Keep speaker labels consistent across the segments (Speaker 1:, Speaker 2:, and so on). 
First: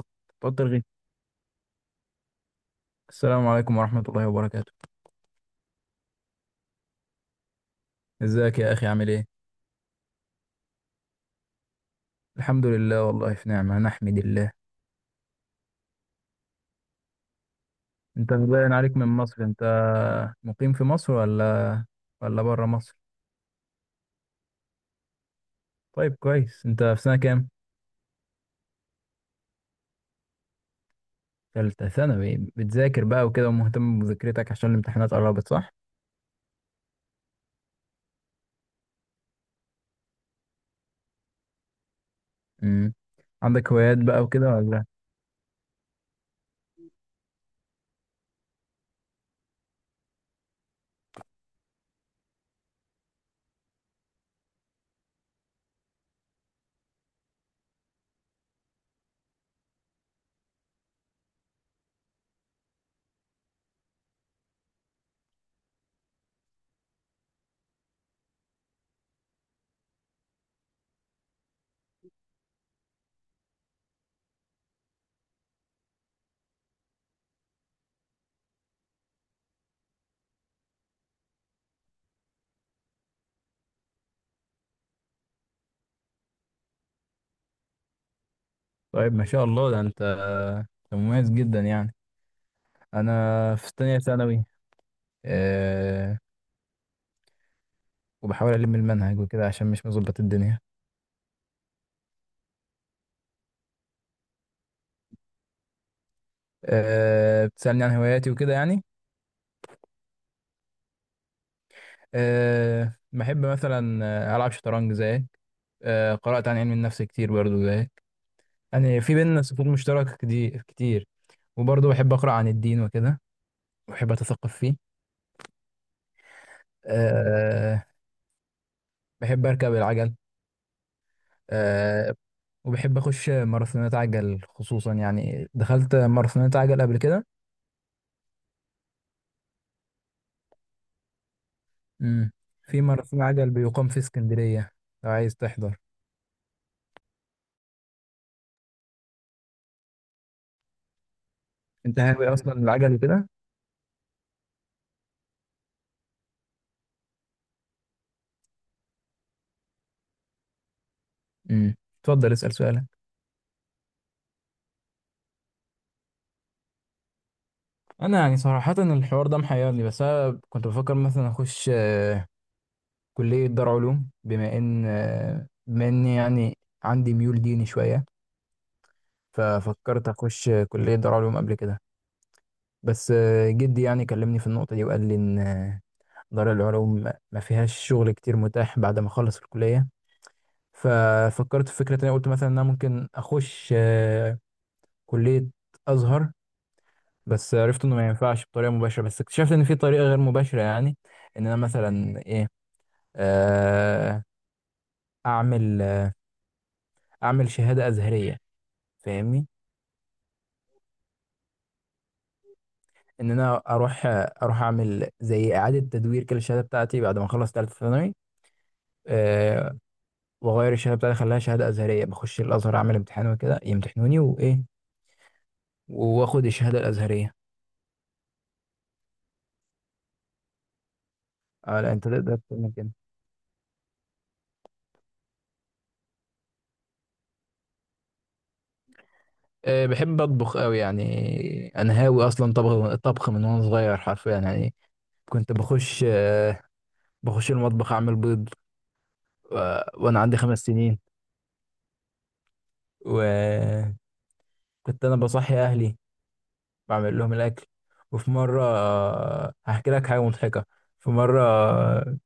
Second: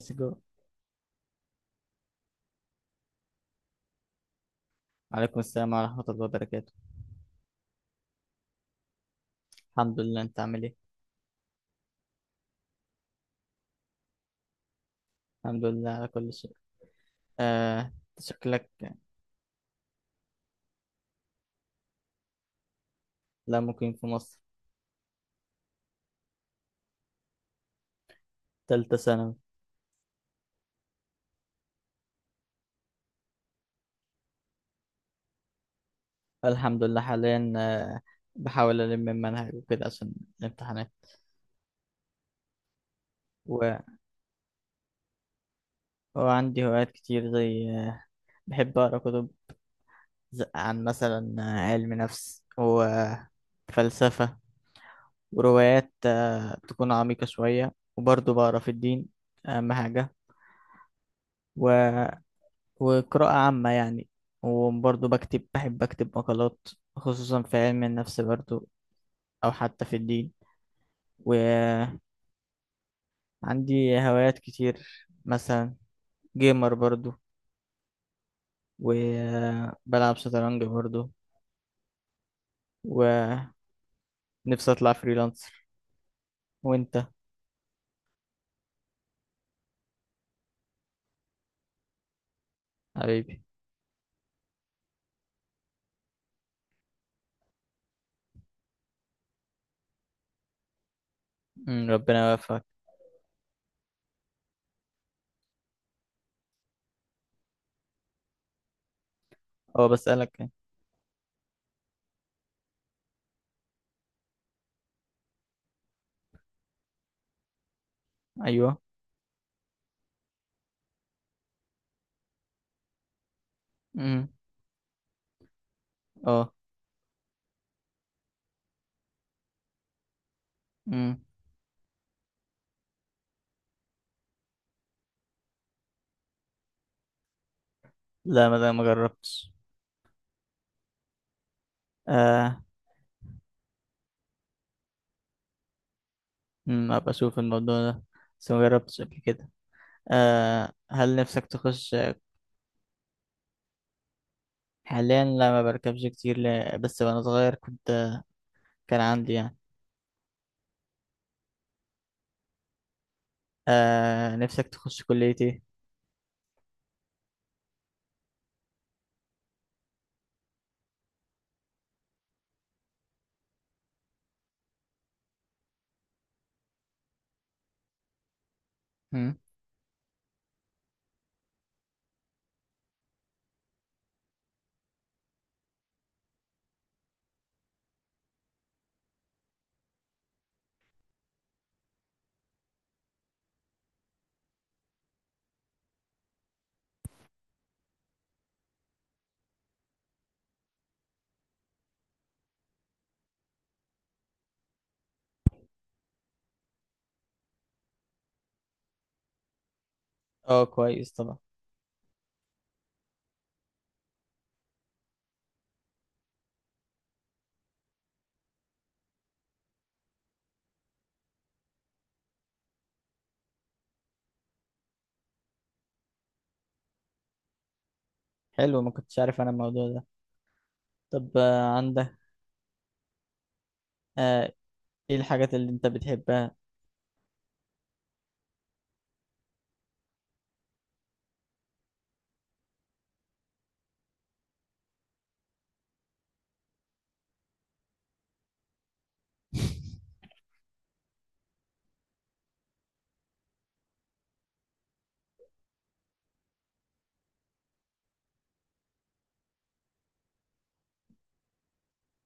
Speaker 1: السلام.
Speaker 2: بطل غي. السلام عليكم ورحمة الله وبركاته.
Speaker 1: عليكم السلام ورحمة الله وبركاته.
Speaker 2: ازيك يا أخي، عامل ايه؟
Speaker 1: الحمد لله، انت عامل ايه؟
Speaker 2: الحمد لله، والله في نعمة نحمد الله.
Speaker 1: الحمد لله على كل شيء. آه.
Speaker 2: انت
Speaker 1: شكلك.
Speaker 2: باين عليك من مصر انت. مقيم في مصر ولا بره مصر؟
Speaker 1: لا، مقيم في مصر.
Speaker 2: طيب كويس، انت في سنة كام؟
Speaker 1: تالتة ثانوي.
Speaker 2: تالتة ثانوي، بتذاكر بقى وكده ومهتم بمذاكرتك عشان الامتحانات قربت، صح؟
Speaker 1: الحمد لله حاليا آه. بحاول ألم المنهج وكده عشان الامتحانات.
Speaker 2: امم عندك
Speaker 1: و...
Speaker 2: هوايات بقى وكده ولا؟
Speaker 1: وعندي هوايات كتير زي بحب أقرأ كتب عن مثلا علم نفس وفلسفة، وروايات تكون عميقة شوية، وبرضه بقرأ في الدين، أهم حاجة. و... وقراءة عامة يعني. وبرضه بكتب، بحب أكتب مقالات خصوصا في علم النفس برضه، أو حتى في الدين. وعندي هوايات كتير مثلا جيمر برضه، وبلعب شطرنج برضه. ونفسي أطلع فريلانسر. وأنت؟
Speaker 2: طيب ما شاء الله، ده انت مميز جدا يعني.
Speaker 1: حبيبي.
Speaker 2: انا في تانية ثانوي. أه... وبحاول ألم المنهج وكده عشان مش مظبط الدنيا.
Speaker 1: ربنا يوفقك.
Speaker 2: آه، بتسألني عن هواياتي وكده يعني.
Speaker 1: أه بسألك يعني.
Speaker 2: آه، بحب مثلا ألعب شطرنج زيك. قرأت عن علم النفس كتير برضو زيك.
Speaker 1: أيوه.
Speaker 2: يعني في بيننا صفوف مشتركة كتير كتير. وبرضو بحب أقرأ عن الدين وكده، وبحب
Speaker 1: أمم،
Speaker 2: أتثقف فيه.
Speaker 1: أه.
Speaker 2: آه، بحب أركب العجل.
Speaker 1: أمم.
Speaker 2: آه، وبحب أخش ماراثونات عجل، خصوصا يعني دخلت ماراثونات عجل قبل كده.
Speaker 1: لا، ما ده ما جربتش.
Speaker 2: مم.
Speaker 1: آه.
Speaker 2: في ماراثون عجل بيقام في اسكندرية لو عايز تحضر.
Speaker 1: أبقى أشوف الموضوع ده، بس ما جربتش قبل كده. آه، هل نفسك تخش؟
Speaker 2: أنت هاوي أصلا العجل كده؟
Speaker 1: حاليا لا، ما بركبش كتير، لا، بس وانا صغير كنت، كان عندي يعني.
Speaker 2: مم. اتفضل اسأل سؤالك.
Speaker 1: آه، نفسك تخش كلية ايه؟
Speaker 2: انا يعني صراحة الحوار ده محيرني، بس انا كنت بفكر مثلا اخش كلية دار علوم، بما ان بما اني يعني عندي ميول ديني شوية.
Speaker 1: هم؟
Speaker 2: ففكرت اخش كلية دار علوم قبل كده. بس جدي يعني كلمني في النقطة دي وقال لي ان دار العلوم ما فيهاش شغل كتير متاح بعد ما اخلص الكلية. ففكرت في فكرة تانية، قلت مثلا ان انا ممكن اخش كلية ازهر. بس عرفت انه ما ينفعش بطريقه مباشره، بس اكتشفت ان في طريقه غير مباشره، يعني ان انا مثلا ايه، آه، اعمل اعمل شهاده ازهريه، فاهمني؟
Speaker 1: اه، كويس طبعا.
Speaker 2: ان انا اروح اعمل زي اعاده تدوير كده الشهاده بتاعتي بعد ما اخلص ثالثه ثانوي، آه، واغير الشهاده بتاعتي اخليها شهاده ازهريه، بخش الازهر اعمل امتحان وكده يمتحنوني وايه، واخد الشهاده الازهريه.
Speaker 1: حلو، ما كنتش عارف انا الموضوع ده. طب آه،
Speaker 2: اه لا، انت
Speaker 1: عندك
Speaker 2: تقدر تعمل كده.
Speaker 1: آه ايه الحاجات اللي انت بتحبها؟
Speaker 2: بحب اطبخ قوي يعني. انا هاوي اصلا طبخ طبخ من وانا صغير حرفيا يعني. كنت بخش المطبخ اعمل بيض وانا عندي 5 سنين. وكنت انا بصحي اهلي بعمل لهم الاكل. وفي مره، هحكي لك حاجه مضحكه. في مره،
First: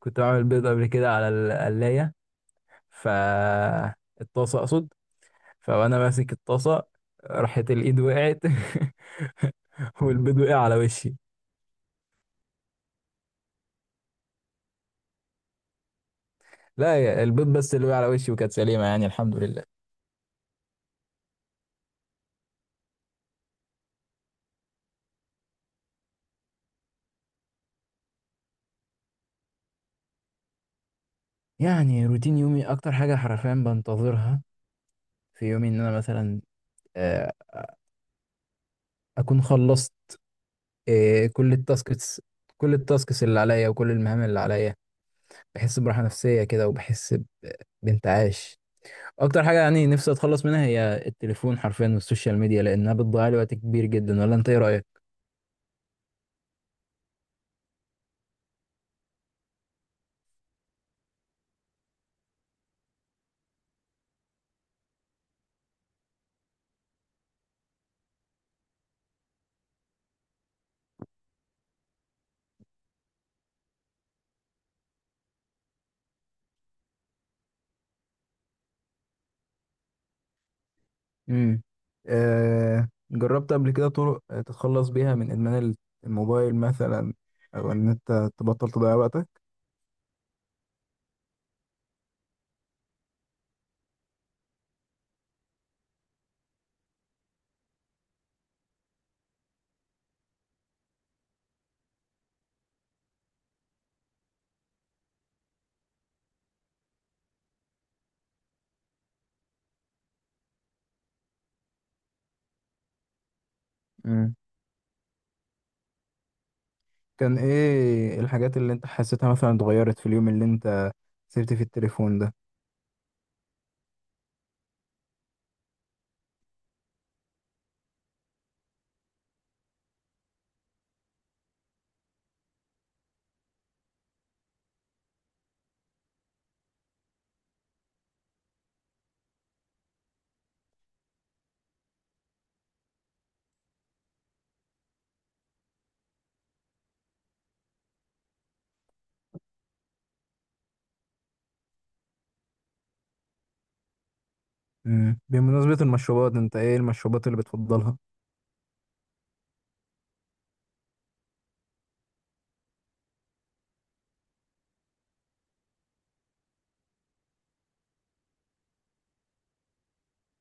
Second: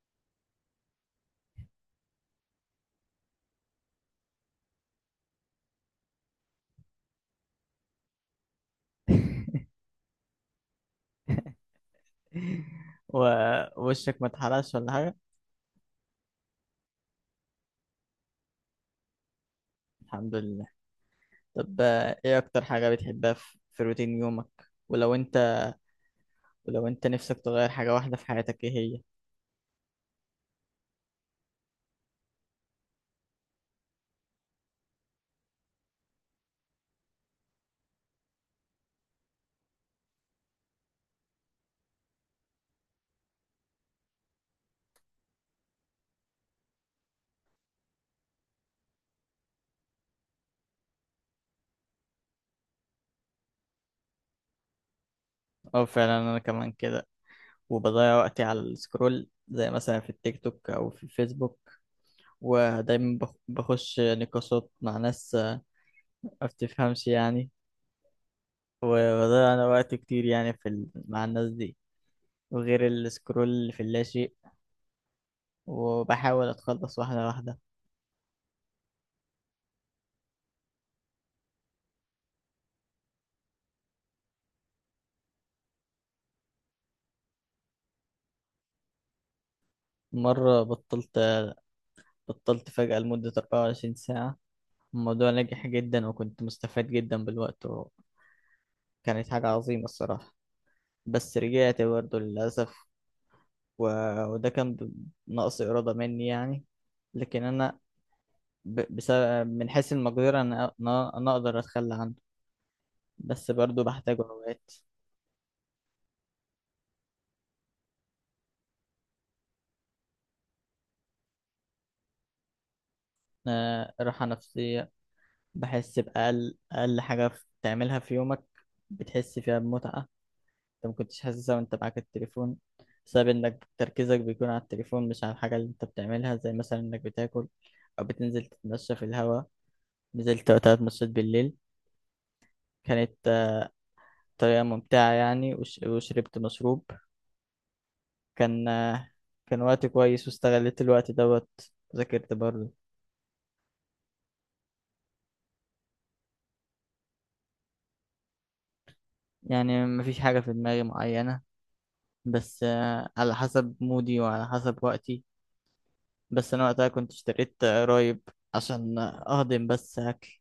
Speaker 2: كنت بعمل بيض قبل كده على القلايه، ف الطاسه اقصد. فانا ماسك الطاسه، راحت الايد وقعت والبيض وقع على وشي.
Speaker 1: ووشك ما اتحرقش ولا حاجة؟
Speaker 2: لا يا- البيض بس اللي وقع على وشي، وكانت سليمه يعني، الحمد لله.
Speaker 1: الحمد لله. طب آه ايه اكتر حاجة بتحبها في، في روتين يومك؟ ولو انت ولو انت نفسك تغير حاجة واحدة في حياتك، ايه هي؟
Speaker 2: يعني روتين يومي اكتر حاجه حرفيا بنتظرها في يومي ان انا مثلا آه، اكون خلصت كل التاسكس، كل التاسكس اللي عليا وكل المهام اللي عليا. بحس براحة نفسية كده، وبحس بانتعاش. اكتر حاجة يعني نفسي اتخلص منها هي التليفون حرفيا، والسوشيال ميديا، لانها بتضيع لي وقت كبير جدا. ولا انت ايه رأيك؟
Speaker 1: اه فعلا، انا كمان كده. وبضيع وقتي على السكرول زي مثلا في التيك توك أو في الفيسبوك. ودايما بخش نقاشات مع ناس ما بتفهمش يعني. وبضيع أنا وقت كتير يعني مع الناس دي. وغير السكرول في اللاشيء. وبحاول أتخلص واحدة واحدة.
Speaker 2: امم، جربت قبل كده طرق تتخلص بيها من إدمان الموبايل مثلا، أو إن أنت تبطل تضيع وقتك؟
Speaker 1: مرة بطلت، بطلت فجأة لمدة 24 ساعة. الموضوع نجح جدا وكنت مستفاد جدا بالوقت، وكانت حاجة عظيمة الصراحة. بس رجعت برضه للأسف. وده كان نقص إرادة مني يعني. لكن أنا بسبب من حيث المقدرة أنا أنا أقدر أتخلى عنه، بس برضو بحتاجه
Speaker 2: امم،
Speaker 1: أوقات.
Speaker 2: كان إيه الحاجات اللي أنت حسيتها مثلا اتغيرت في اليوم اللي أنت سبت فيه التليفون ده؟
Speaker 1: آه، راحة نفسية. بحس بأقل أقل حاجة تعملها في يومك بتحس فيها بمتعة، أنت مكنتش حاسسها وأنت معاك التليفون، بسبب إنك تركيزك بيكون على التليفون مش على الحاجة اللي أنت بتعملها، زي مثلا إنك بتاكل أو بتنزل تتمشى في الهوا. نزلت وقتها اتمشيت بالليل، كانت بطريقة ممتعة يعني. وشربت مشروب، كان آه، كان وقت كويس، واستغليت الوقت دوت. ذاكرت برضه.
Speaker 2: مم. بمناسبة المشروبات، انت ايه المشروبات اللي بتفضلها؟
Speaker 1: يعني مفيش حاجة في دماغي معينة، بس آه، على حسب مودي وعلى حسب وقتي. بس أنا وقتها كنت اشتريت قرايب عشان أهضم بس أكل،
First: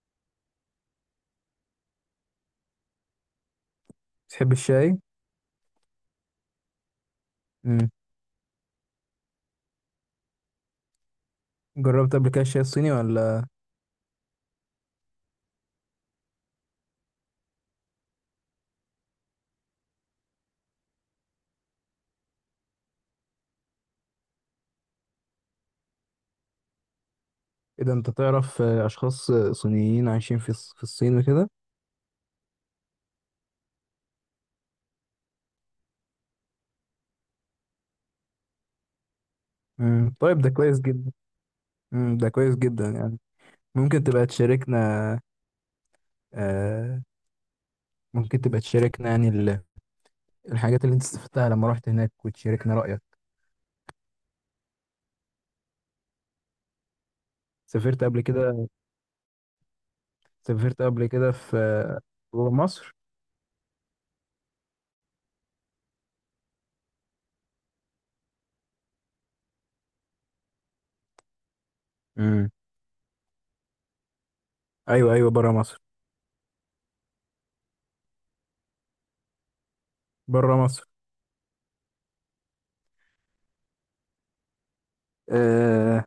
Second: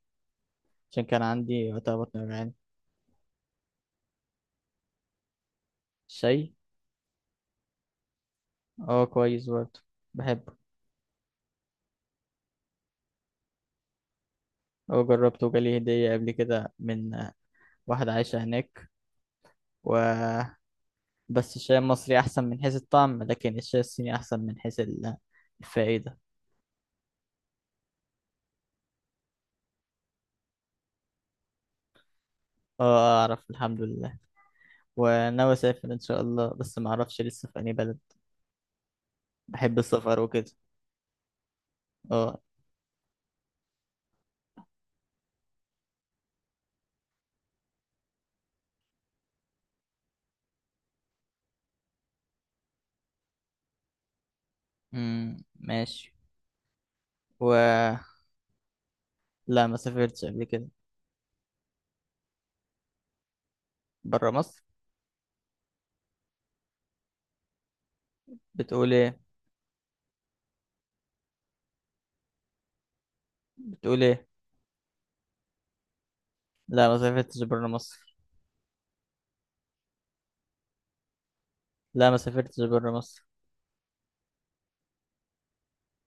Speaker 1: عشان كان عندي وقتها بطن وجعان.
Speaker 2: بتحب الشاي؟
Speaker 1: شاي.
Speaker 2: مم.
Speaker 1: اه كويس برضه، بحبه.
Speaker 2: جربت قبل كده الشاي الصيني ولا؟
Speaker 1: هو جربته وجالي هدية قبل كده من آه، واحدة عايشة هناك. و بس الشاي المصري أحسن من حيث الطعم، لكن الشاي الصيني أحسن من حيث الفائدة.
Speaker 2: ايه ده، انت تعرف اشخاص صينيين عايشين في الصين وكده؟
Speaker 1: آه، أعرف الحمد لله. وناوي أسافر إن شاء الله، بس ما أعرفش لسه في أي بلد. بحب
Speaker 2: مم.
Speaker 1: السفر
Speaker 2: طيب، ده
Speaker 1: وكده.
Speaker 2: كويس جدا. مم. ده
Speaker 1: أه.
Speaker 2: كويس جدا يعني. ممكن تبقى تشاركنا آه يعني الحاجات اللي انت استفدتها لما رحت هناك، وتشاركنا رأيك.
Speaker 1: أمم، ماشي. و
Speaker 2: سافرت قبل كده؟
Speaker 1: لا، ما سافرتش قبل كده.
Speaker 2: سافرت قبل كده في جوه مصر؟
Speaker 1: برا مصر. بتقول إيه؟
Speaker 2: مم.
Speaker 1: بتقول إيه؟
Speaker 2: ايوه ايوه، بره مصر.
Speaker 1: لا، ما سافرتش برا مصر.
Speaker 2: بره مصر؟
Speaker 1: لا، ما سافرتش برا مصر.
Speaker 2: آه،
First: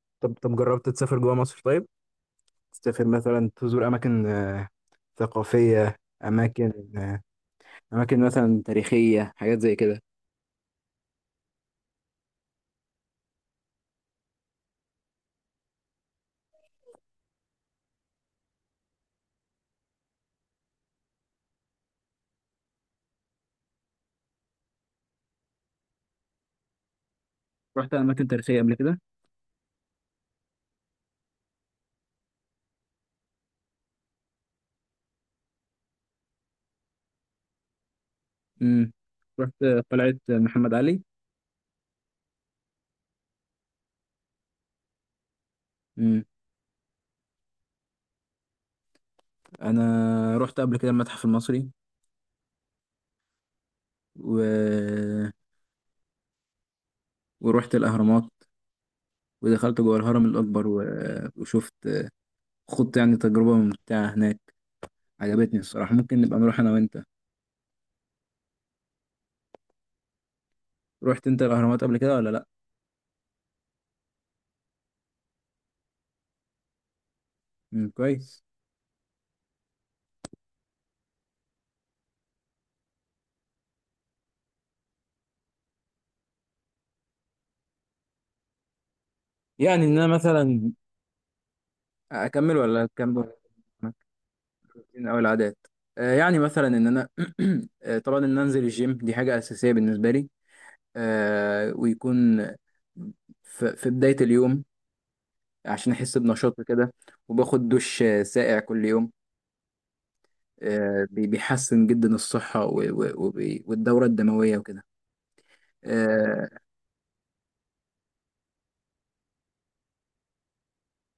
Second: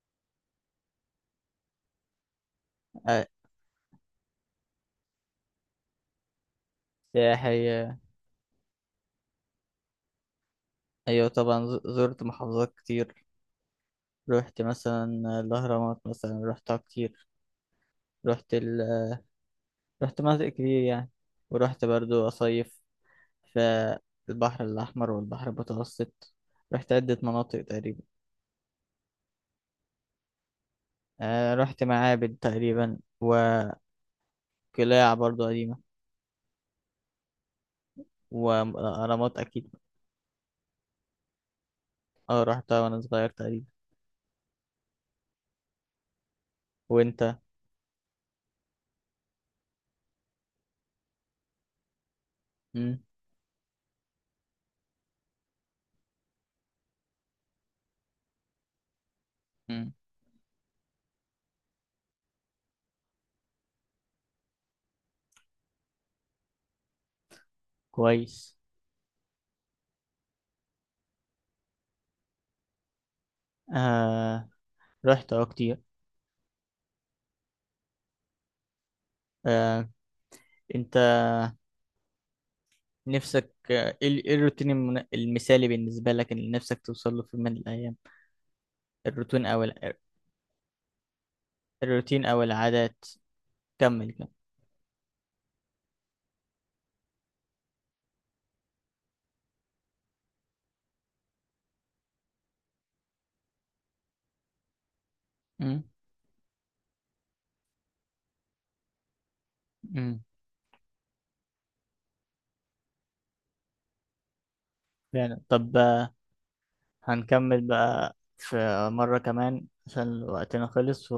Speaker 2: طب جربت تسافر جوه مصر؟ طيب، تسافر
Speaker 1: آه،
Speaker 2: مثلا تزور اماكن ثقافيه، اماكن
Speaker 1: سياحي آه،
Speaker 2: اماكن مثلا تاريخيه، حاجات زي كده؟
Speaker 1: أيوة طبعا. زرت محافظات كتير. رحت مثلا الأهرامات مثلا، رحتها كتير. رحت رحت مناطق كتير يعني. ورحت برضو أصيف في البحر الأحمر والبحر المتوسط. رحت عدة مناطق
Speaker 2: رحت
Speaker 1: تقريبا.
Speaker 2: اماكن تاريخيه قبل كده؟
Speaker 1: آه رحت معابد تقريبا، وقلاع برضو قديمة،
Speaker 2: امم.
Speaker 1: وأهرامات
Speaker 2: رحت
Speaker 1: أكيد.
Speaker 2: قلعه محمد علي؟
Speaker 1: اه رحتها وأنا صغير تقريبا.
Speaker 2: امم.
Speaker 1: وأنت؟
Speaker 2: انا رحت قبل كده المتحف المصري،
Speaker 1: مم.
Speaker 2: و... ورحت الاهرامات، ودخلت
Speaker 1: مم.
Speaker 2: جوه الهرم الاكبر، وشفت، خضت يعني تجربه ممتعه هناك، عجبتني الصراحه. ممكن نبقى نروح انا وانت.
Speaker 1: كويس.
Speaker 2: رحت انت الاهرامات قبل كده ولا لا؟
Speaker 1: آه رحت اه كتير.
Speaker 2: امم، كويس.
Speaker 1: آه، أنت نفسك آه، إيه إيه الروتين المثالي بالنسبة لك اللي نفسك توصل له في يوم من الأيام؟ الروتين أو
Speaker 2: يعني
Speaker 1: الع-
Speaker 2: ان انا مثلا
Speaker 1: الروتين أو
Speaker 2: اكمل ولا
Speaker 1: العادات.
Speaker 2: اكمل؟
Speaker 1: كمل كمل.
Speaker 2: مركزين قوي العادات. يعني مثلا ان انا طبعا ان انزل الجيم دي حاجه اساسيه بالنسبه لي. ويكون في بدايه اليوم،
Speaker 1: مم.
Speaker 2: عشان احس بنشاط كده. وباخد دش ساقع كل يوم.
Speaker 1: امم.
Speaker 2: بيحسن جدا الصحه والدوره الدمويه وكده.
Speaker 1: فعلا. طب آه،
Speaker 2: آه،
Speaker 1: هنكمل بقى في مرة كمان عشان وقتنا خلص.